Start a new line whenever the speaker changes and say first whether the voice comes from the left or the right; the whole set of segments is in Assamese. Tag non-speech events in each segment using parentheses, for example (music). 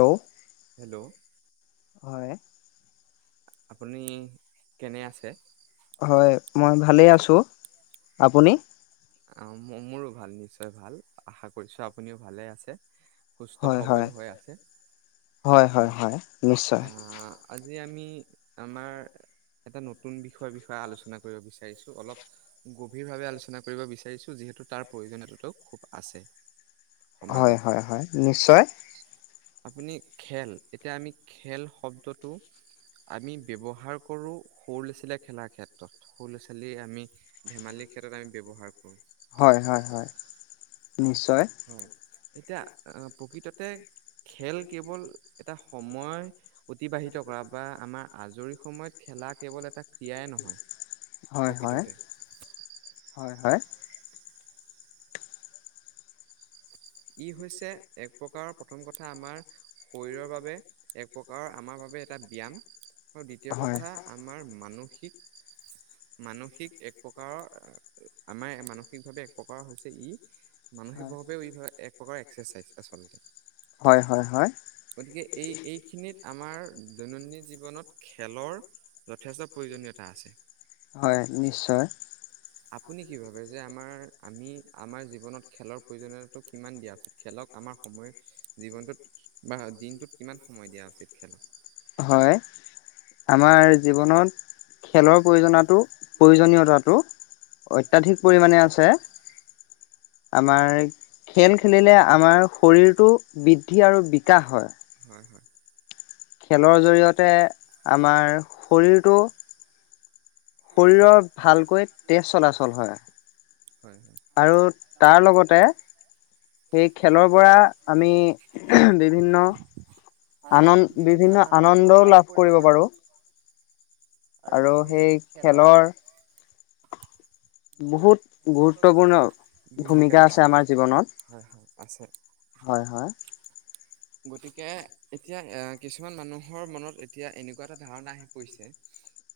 left: হেল্ল'
right: হেল্ল'
left: হয়।
right: আপুনি কেনে আছে?
left: হয় মই ভালেই আছোঁ। আপুনি?
right: আ মোৰো ভাল নিশ্চয় ভাল। আশা কৰিছো আপুনিও ভালে আছে? সুস্থ
left: হয়
right: সবল
left: হয়
right: হৈ আছে। হয় আহ- আজি আমি আমাৰ এটা নতুন বিষয়ৰ বিষয়ে আলোচনা কৰিব বিচাৰিছোঁ। অলপ- গভীৰভাৱে আলোচনা কৰিব বিচাৰিছো যিহেতু তাৰ প্ৰয়োজনীয়তাটো খুব আছে।
left: হয়
right: সমাজত।
left: হয় হয় নিশ্চয়।
right: আপুনি খেল এতিয়া আমি খেল শব্দটো- আমি ব্যৱহাৰ কৰো সৰু ল'ৰা ছোৱালীয়ে খেলাৰ ক্ষেত্ৰত সৰু ল'ৰা ছোৱালীৰ আমি- ধেমালিৰ ক্ষেত্ৰত আমি ব্যৱহাৰ কৰো।
left: হয় হয় হয় নিশ্চয়
right: হয় এতিয়া প্ৰকৃততে খেল কেৱল এটা সময়- অতিবাহিত কৰা বা আমাৰ আজৰি সময়ত খেলা কেৱল এটা ক্ৰীড়াই নহয়।
left: হয় হয়
right: প্ৰকৃততে
left: হয় হয়।
right: ই হৈছে এক প্ৰকাৰৰ প্ৰথম কথা আমাৰ শৰীৰৰ বাবে এক- প্ৰকাৰৰ আমাৰ বাবে এটা ব্যাম আৰু দ্বিতীয়
left: হয়
right: কথা আমাৰ মানসিক- মানসিক এক প্ৰকাৰৰ আ আমাৰ মানসিকভাৱে এক প্ৰকাৰৰ হৈছে ই- মানসিকভাৱেও ই ধৰা এক প্ৰকাৰৰ এক্সাৰচাইজ আচলতে।
left: হয় হয় হয়।
right: গতিকে এই এইখিনিত আমাৰ দৈনন্দিন জীৱনত খেলৰ- যথেষ্ট প্ৰয়োজনীয়তা আছে।
left: হয় নিশ্চয়
right: আপুনি কি ভাবে? যে আমাৰ আমি আমাৰ জীৱনত খেলৰ প্ৰয়োজনীয়তাটো কিমান দিয়া উচিত? খেলক আমাৰ সময় জীৱনটোত বা দিনটোত কিমান সময় দিয়া উচিত খেলক?
left: হয় আমাৰ জীৱনত- খেলৰ প্ৰয়োজনাটো প্ৰয়োজনীয়তাটো অত্যাধিক পৰিমাণে আছে।
right: (inaudible)
left: আমাৰ খেল খেলিলে আমাৰ শৰীৰটো বৃদ্ধি আৰু বিকাশ হয়।
right: হয় হয়
left: খেলৰ জৰিয়তে আমাৰ শৰীৰটো- শৰীৰত ভালকৈ তেজ চলাচল হয়।
right: হয় হয়
left: আৰু তাৰ লগতে- সেই খেলৰ পৰা আমি বিভিন্ন- আনন্দ বিভিন্ন আনন্দও লাভ কৰিব পাৰো। আৰু সেই খেলৰ- বহুত গুৰুত্বপূৰ্ণ ভূমিকা আছে আমাৰ জীৱনত।
right: হয় হয় আছে।
left: হয়, হয়,
right: গতিকে এতিয়া কিছুমান মানুহৰ মনত এতিয়া এনেকুৱা এটা ধাৰণা আহি পৰিছে।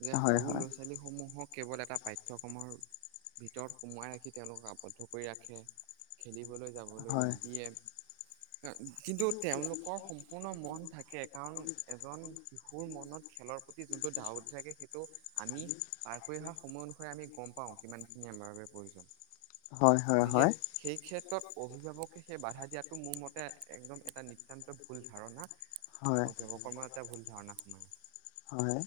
right: যে
left: হয়
right: সৰু
left: হয়
right: ল'ৰা ছোৱালী সমূহক কেৱল এটা পাঠঠিয়ক্ৰমৰ- ভিতৰত সোমাই ৰাখি তেওঁলোকক আৱদ্ধ কৰি ৰাখে খেলিবলৈ- যাবলৈ
left: হয়
right: নিদিয়ে কিন্তু তেওঁ লোকৰ সম্পুৰ্ণ- মন থাকে কাৰণ এজন শিশুৰ মনত খেলৰ প্ৰতি যোনটো ধাউতি থাকে সেইটো- আমি পাৰ কৰি অহা সময় অনুসৰি আমি গম পাও কিমান খিনি আমাৰ বাবে প্ৰয়োজন।
left: হয় হয়
right: গতিকে
left: হয়
right: সেই ক্ষেত্ৰত অভিভাৱকে সেই বাধা দিয়াাতটো মোৰ মতে একদম এটা ন- অতয়ানন্ত ভুল ধাৰণা
left: হয়
right: অভিভাৱকৰ মন এটা ভুল ধাৰণা সোমায়।
left: হয় হয়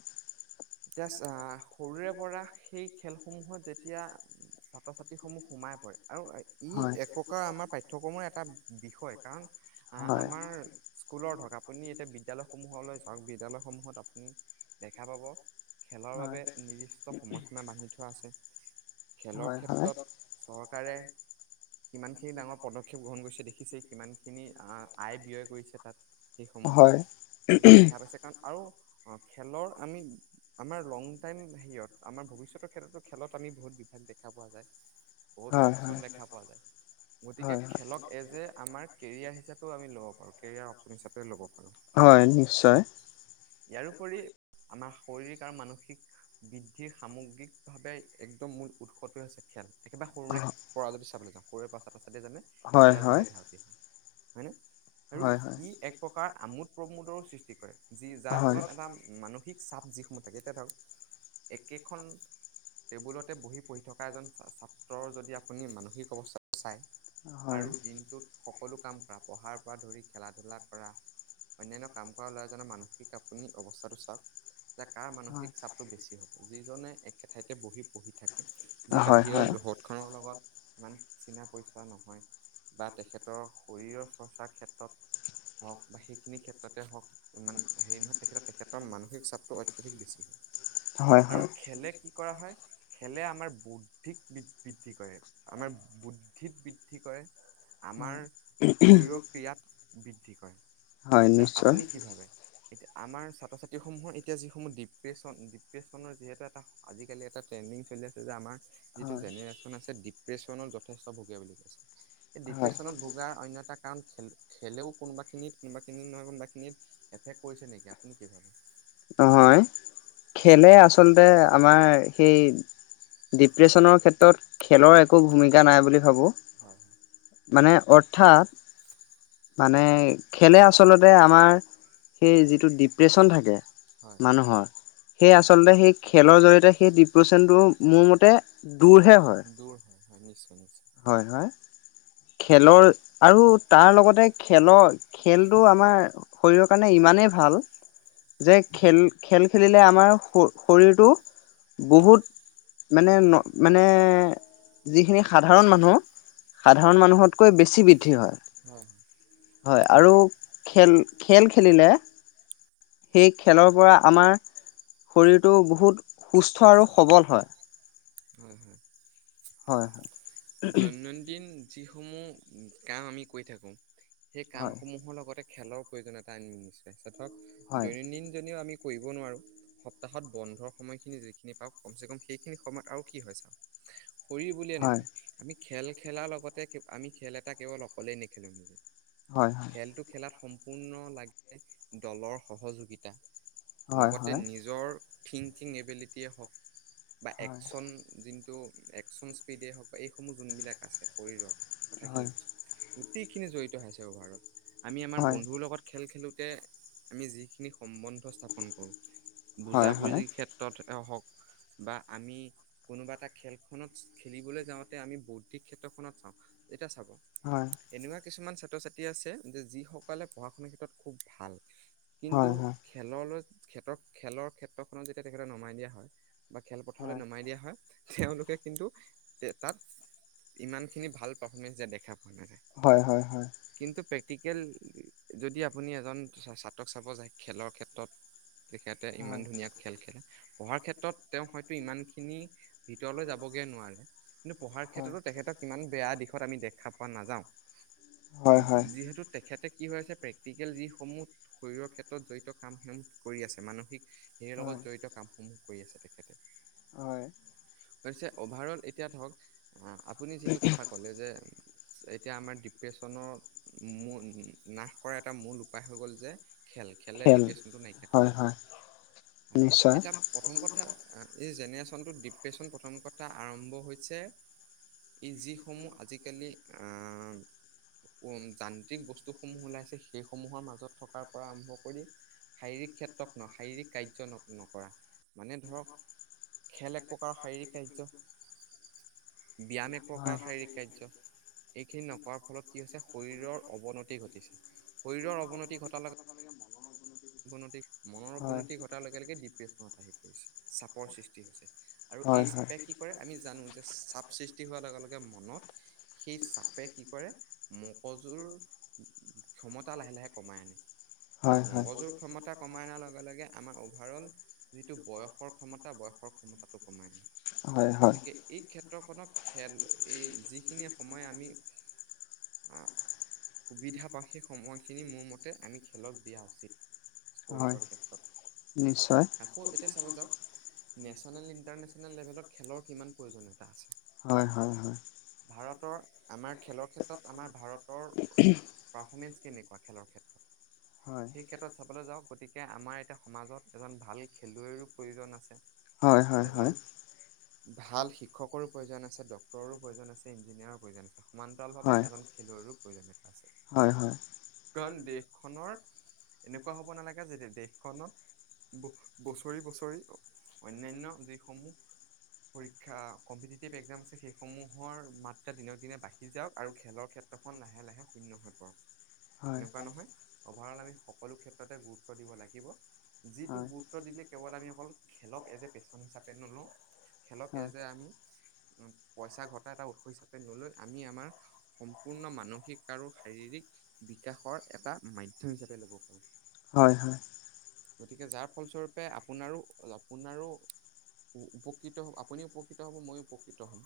right: এতিয়া চা সৰুৰে পৰা সেই খেলসমূহত যেতিয়া- ছাত্ৰ ছাত্ৰীসমূহ সোমাই পৰে, আৰু
left: হয় হয় হয়
right: ই এক প্ৰকাৰৰ আমাৰ পাঠ্যক্ৰমৰ এটা বিষয় কাৰণ আহ,
left: হয় হয়
right: আমাৰ স্কুলৰ ধৰক, আপুনি এতিয়া বি বিদ্যালয়সমূহলৈ যাওক, বিদ্যালয়সমূহত আপুনি দেখা পাব। খেলৰ বাবে নিৰ্দিষ্ট সময়সীমা বান্ধি থোৱা আছে। খেলৰ ক্ষেত্ৰত চৰকাৰে কিমানখিনি ডাঙৰ পদক্ষেপ গ্ৰহণ কৰিছে দেখিছেই, কিমান খিনি আই ব্যয় কৰিছে তাত, সেইসমূহ গতিকে দেখা গৈছে কাৰণ আৰু খেলৰ আমি আমাৰ লং টাইম হেৰিয়ত, আমাৰ ভৱিষ্যতৰ ক্ষেত্ৰতো খেলত আমি বহুত বিভাগ দেখা পোৱা যায়।
left: হয়
right: বহুত
left: হয়
right: অপচন দেখা পোৱা যায়, গতিকে
left: হয়
right: খেলক এজ এ আমাৰ কেৰিয়াৰ হিচাপে ও আমি ল'ব পাৰোঁ, কেৰিয়াৰ অপচন হিচাপেও ল'ব পাৰো।
left: হয়, নিশ্চয়।
right: হয় নিশ্চিয়, ইয়াৰোপৰি আমাৰ শাৰীৰিক আৰু মানসিক বৃদ্ধিৰ সামগ্ৰিকভাৱে একদম মূল উৎসটোৱে হৈছে খেল, একেবাৰে সৰুৰে পৰা যদি চাবলৈ যাওঁ, সৰুৰে পৰা চাত্ৰ চাত্ৰীয়ে জানে,
left: হয়
right: খেলৰ
left: হয়
right: প্ৰতি এধাওতি হয়। হয়নে, আৰু
left: হয় হয়
right: ই এক প্ৰকাৰ আমোদ প্ৰমোদৰো সৃষ্টি কৰে, যি যাৰ
left: হয়
right: ফলত এটা মানসিক চাপ যিসমূহ থাকে, এতিয়া ধৰক একেখন টেবুলতে বহি পঢ়ি থকা এজন ছাত্ৰৰ যদি আপুনি মানসিক অৱস্থা চায়
left: হয়
right: আৰু দিনটোত সকলো কাম কৰা, পঢ়াৰ পৰা ধৰি খেলা ধূলা কৰা। অন্যান্য কাম কৰা ল'ৰা এজনৰ মানসিক আপুনি অৱস্থাটো চাওক। যে কাৰ মানসিক চাপটো বেছি হ'ব, যিজনে একেঠাইতে বহি পঢ়ি থাকে। যি
left: হয়
right: বাহিৰৰ জগত খনৰ লগত ইমান চনা পইচা নহয়, বা তেখেতৰ শৰীৰৰ চৰ্চাৰ ক্ষেত্ৰত হওক, বা সেইখিনি ক্ষেত্ৰতে হওক। ইমান হেৰি নহয়, তেখেতে তেখেতৰ মানসিক চাপটো অত্যাধিক বেছি হয়।
left: হয় হয়
right: আৰু খেলে কি কৰা হয়? খেলে আমাৰ বৌদ্ধিক বৃদ্ধি কৰে, আমাৰ বুদ্ধিত বৃদ্ধি কৰে।
left: হয়
right: আমাৰ শৰীৰৰ ক্ৰডিয়াত বৃদ্ধি কৰে,
left: হয়
right: এতিয়া
left: নিশ্চয়
right: আপুনি কি ভাবে? এতিয়া আমাৰ ছাত্ৰ ছাত্ৰীসমূহৰ এতিয়া যিসমূহ ডিপ্ৰেশ্যন ডিপ্ৰেশ্যনৰ যিহেতু এটা আজিকালি এটা ট্ৰেণ্ডিং চলি আছে যে আমাৰ যিটো
left: হয়
right: জেনেৰেশ্যন আছে, ডিপ্ৰেশ্যনত যথেষ্ট ভগীয়া বুলি কৈছে, সেই
left: হয়
right: ডিপ্ৰেশ্যনত ভ গাৰ অন্য এটা কাৰণ, খেলেও কোনোবাখিনিত কোনোবাখিনিত নহয় কোনোবাখিনিত এফেক্ট কৰিছে নেকি, আপুনি কি ভাবে?
left: নহয়, খেলে আচলতে আমাৰ সেই ডিপ্ৰেশ্যনৰ ক্ষেত্ৰত খেলৰ একো ভূমিকা নাই বুলি ভাবোঁ।
right: হয় হয়
left: মানে অৰ্থাৎ মানে খেলে আচলতে আমাৰ সেই যিটো ডিপ্ৰেশ্যন থাকে
right: হয়
left: মানুহৰ। সেই আচলতে সেই খেলৰ জৰিয়তে সেই ডিপ্ৰেশচনটো মোৰ মতে দূৰহে হয়।
right: দূৰ হয়, হয়, নিশ্চয় নিশ্চয়।
left: হয় হয়। খেলৰ আৰু তাৰ লগতে খেলৰ খেলটো আমাৰ শৰীৰৰ কাৰণে ইমানেই ভাল। যে খেল খেল খেলিলে আমাৰ শ শৰীৰটো বহুত মানে মানে যিখিনি সাধাৰণ মানুহ সাধাৰণ মানুহতকৈ বেছি বৃদ্ধি হয়,
right: হয় হয়
left: হয় আৰু
right: আপোনাৰ
left: খেল খেল খেলিলে সেই খেলৰ পৰা আমাৰ শৰীৰটো বহুত সুস্থ আৰু সবল হয়।
right: হয় হয়
left: হয়
right: দৈনন্দিন যিসমূহ কাম আমি কৰি থাকোঁ, সেই
left: হয়
right: কামসমূহৰ লগতে খেলৰ প্ৰয়োজনীয়তা আনম নিশ্চয়, ধৰক
left: হয়
right: দৈনন্দিন জনিও আমি কৰিব নোৱাৰো সপ্তাহত বন্ধৰ সময়খিনি যিখিনি পাওক কমচে কম সেইখিনি সময়ত আৰু কি হয় চাওঁক শৰীৰ বুলিয়ে
left: হয়
right: নহয় আমি খেল খেলাৰ লগতে আমি খেল এটা কেৱল অকলেই নেখেলো নিজে
left: হয়
right: খেলটো খেলাত সম্পূৰ্ণ লাগে দলৰ সহযোগিতা।
left: হয়
right: লগতে
left: হয়
right: নিজৰ থিংকিং এবিলিটিয়েই হওক বা
left: হয় হয়
right: একচন
left: হয়
right: যোনটো একচন স্পীডেই হওক বা এইসমূহ যোনবিলাক আছে শৰীৰৰ কথাখিনি কৈছোঁ, গোটেইখিনি জড়িত হৈ হৈছে অভাৰত আমি আমাৰ
left: হয়
right: বন্ধুৰ লগত খেল খেলোঁতে আমি যিখিনি সম্বন্ধ স্থাপন কৰো,
left: হয় হয়
right: বুজা-বুজিৰ ক্ষেত্ৰতে হওক বা আমি কোনোবা এটা খেলখনত খেলিবলৈ যাওঁতে আমি বৌদ্ধিক ক্ষেত্ৰখনত চাওঁ, এতিয়া চাব
left: হয়।
right: এনেকুৱা কিছুমান ছাত্ৰ ছাত্ৰী আছে যে যিসকলে পঢ়া শুনাৰ ক্ষেত্ৰত খুব ভাল। কিন্তু
left: হয় হয়
right: খেললৈ ক্ষেত খেলৰ ক্ষেত্ৰখনত যেতিয়া তেখেতে নমাই দিয়া হয় বা খেলপথাৰলৈ নমাই দিয়া হয় তেওঁলোকে কিন্তু তাত ইমানখিনি ভাল পাৰফৰ্মেন্ঞ্চ দিয়া দেখা পোৱা নাযায়।
left: হয় হয় হয়।
right: কিন্তু প্ৰেক্টিকেল যদি আপুনি এজন ছা ছা ত্ৰক চাব যায় খেলৰ ক্ষেত্ৰত তেখেতে ইমান
left: হয়
right: ধুনীয়া খেল খেলে, পঢ়াৰ ক্ষেত্ৰত তেওঁ হয়তো ইমানখিনি ভিতৰলৈ যাবগে নোৱাৰে, কিন্তু পঢ়াৰ
left: হয়
right: ক্ষেত্ৰতো তেখেতক ইমান বেয়া দিশত আমি দেখা পোৱা নাযাওঁ।
left: হয় হয় হয়
right: যিহেতু তেখেতে কি হৈ আছে প্ৰেক্টিকেল যিসমূহ শৰীৰৰ ক্ষেত্ৰত জড়িত কাম সহ কৰি আছে মানসিক হেৰিয়ৰ
left: হয়
right: লগত জড়িত কাম সমূহ কৰি আছে তেখেতে।
left: হয়।
right: পিছে অভাৰ অল এতিয়া ধৰক আপুনি যিটো কথা ক'লে যে এতিয়া আমাৰ ডিপ্ৰেশ্যনৰ মুন নাশ কৰা এটা মূল উপায় হৈ গ'ল যে খেল খেলে
left: খেল
right: ডিপ্ৰেশচনটো নাইকিয়া কৰিব
left: হয় হয়
right: পাৰে, হয়
left: নিশ্চয়
right: এতিয়া প্ৰথম কথা এই জেনেৰেশ্যনটোত ডিপ্ৰেশ্যন প্ৰথম কথা আৰম্ভ হৈছে ই যিসমূহ আজিকালি আ উম যান্ত্ৰিক বস্তুসমূহ ওলাইছে সেইসমূহৰ মাজত থকাৰ পৰা আৰম্ভ কৰি শাৰীৰিক ক্ষেত্ৰত ন শাৰীৰিক কাৰ্য ন নকৰা, মানে ধৰক খেল এক প্ৰকাৰৰ শাৰীৰিক কাৰ্য্য ব্যায়াম এক
left: হয়
right: প্ৰকাৰৰ শাৰীৰিক কাৰ্য্য এইখিনি নকৰা ফলত কি হৈছে শৰীৰৰ অৱনতি ঘটিছে, শৰীৰৰ অৱনতি ঘটাৰ লগে অৱনতি মনৰ
left: হয়
right: অৱনতি ঘটাৰ লগে লগে ডিপ্ৰেচনত আহি পৰিছে, চাপৰ সৃষ্টি হৈছে। আৰু
left: হয়
right: এই
left: হয়
right: চাপে কি কৰে? আমি জানো যে চাপ সৃষ্টি হোৱাৰ লগে লগে মনত সেই চাপে কি কৰে মগজুৰ ক্ষমতা লাহে লাহে কমাই আনে, আৰু
left: হয় হয়
right: মগজুৰ ক্ষমতা কমাই অনাৰ লগে লগে আমাৰ অভাৰ অল যিটো বয়সৰ ক্ষমতা বয়সৰ ক্ষমতাটো কমাই।
left: হয় হয়
right: গতিকে এই ক্ষেত্ৰখনক খেল এই যিখিনি সময় আমি সুবিধা পাওঁ, সেই সময়খিনি মোৰ মতে আমি খেলক দিয়া উচিত।
left: হয়
right: স্পৰ্টছৰ ক্ষেত্ৰত।
left: নিশ্চয়
right: আকৌ এতিয়া চাব যাওক, নেশ্যনেল, ইণ্টাৰনেশ্যনেল লেভেলত খেলৰ কিমান প্ৰয়োজনীয়তা আছে।
left: হয়, হয়, হয়।
right: ভাৰতৰ আমাৰ, খেলৰ ক্ষেত্ৰত আমাৰ ভাৰতৰ পাৰফৰ্মেঞ্চ কেনেকুৱা খেল ক্ষেত্ৰত?
left: হয়।
right: যাওক গতিকে আমাৰ এতিয়া সমাজত এজন ভাল খেলুৱৈৰো প্ৰয়োজন আছে।
left: হয় হয়
right: এজন
left: হয়
right: ভাল শিক্ষকৰো প্ৰয়োজন আছে, ডাক্তৰো প্ৰয়োজন আছে, ইঞ্জিনিয়াৰৰো প্ৰয়োজন আছে। সমান্তৰালভাৱে
left: হয়
right: এজন খেলুৱৈৰো প্ৰয়োজন আছে,
left: হয় হয়
right: কাৰণ দেশখনৰ এনেকুৱা হ'ব নালাগে, যেতিয়া দেশখনত ব-বছৰি, বছৰি অন্যয়ন দেশ সমূহ পৰীক্ষা কম্পিটিটিভ এক্সাম আছে, সেইসমূহৰ মাত্ৰা দিনক দিনে বাঢ়ি জাওক আৰু খেলৰ ক্ষেত্ৰখন লাহে লাহে শূন্য হৈ পৰক,
left: হয়
right: এনেকুৱা নহয় অভাৰ অল আমি সকলো ক্ষেত্ৰতে গুৰুত্ব দিব লাগিব। যিটো
left: হয়
right: গুৰুত্ব দিলে, কেৱল আমি অকল খেলক এজ এ, পেচন, হিচাপে নলওঁ। খেলক এচ, যে, আমি উ, পইচা ঘটা এটা উৎস হিচাপে নলৈ, আমি আমাৰ সম্পূৰ্ণ মানসিক আৰু শাৰীৰিক বিকাশৰ এটা মাধ্যম হিচাপে ল'ব পাৰো।
left: হয়, হয়।
right: গতিকে যাৰ ফলস্বৰূপে, আপোনাৰো, আপোনাৰো উপকৃত হ'ব, আপুনিও উপকৃত হ'ব, মইও উপকৃত হ'ম।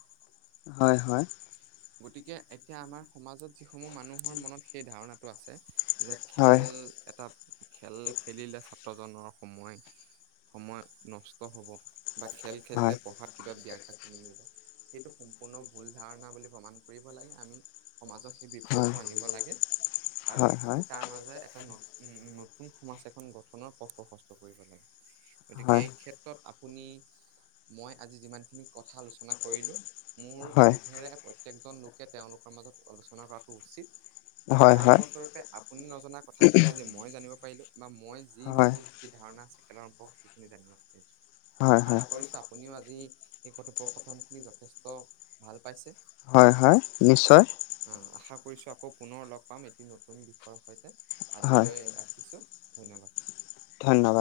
left: হয়, হয়।
right: গতিকে এতিয়া আমাৰ সমাজত যিসমূহ মানুহৰ মনত সেই ধাৰণাটো আছে। যে,
left: হয়
right: খেল এটা খেল খেলিলে, ছাত্ৰজনৰ সময় সময় নষ্ট হ'ব বা খেল খেলিলে পঢ়াত কিবা ব্যাঘাত জনমিব। সেইটো সম্পূৰ্ণ ভুল ধাৰণা বুলি প্ৰমাণ কৰিব লাগে, আমি। সমাজত সেই
left: হয় হয় হয় হয়
right: বিপ্লৱটো আনিব লাগে আৰু আমি
left: হয়
right: তাৰ মাজে এটা নতুন উম, নতুন সমাজ এখন গঠনৰ পথ প্ৰশস্ত কৰিব লাগে। গতিকে এই ক্ষেত্ৰত আপুনি, মই আজি যিমানখিনি কথা আলোচনা কৰিলো। মোৰ বোধেৰে, প্ৰত্যয়েকজন লোকে তেওঁলোকৰ মাজত আলোচনা কৰাটো উচিত।
left: হয় হয় হয় হয়
right: যাৰ ফলস্বৰূপে, আপুনি নজনা কথাখিনি আজি মই জানিব পাৰিলো বা মই যি মোৰ, যি ধাৰণা আছে সেইখিনি জানিব পাৰিলো।
left: হয় হয়
right: আশা কৰিছোঁ আপুনিও, আজি এই কথোপকথনখিনি যথেষ্ট ভাল, পাইছে।
left: হয়, হয়। নিশ্চয়।
right: আশা কৰিছোঁ আকৌ, পুনৰ লগ পাম এটি নতুন বিষয়ৰ সৈতে।
left: হয়
right: আজিলৈ ৰাখিছোঁ, ধন্যবাদ।
left: ধন্যবাদ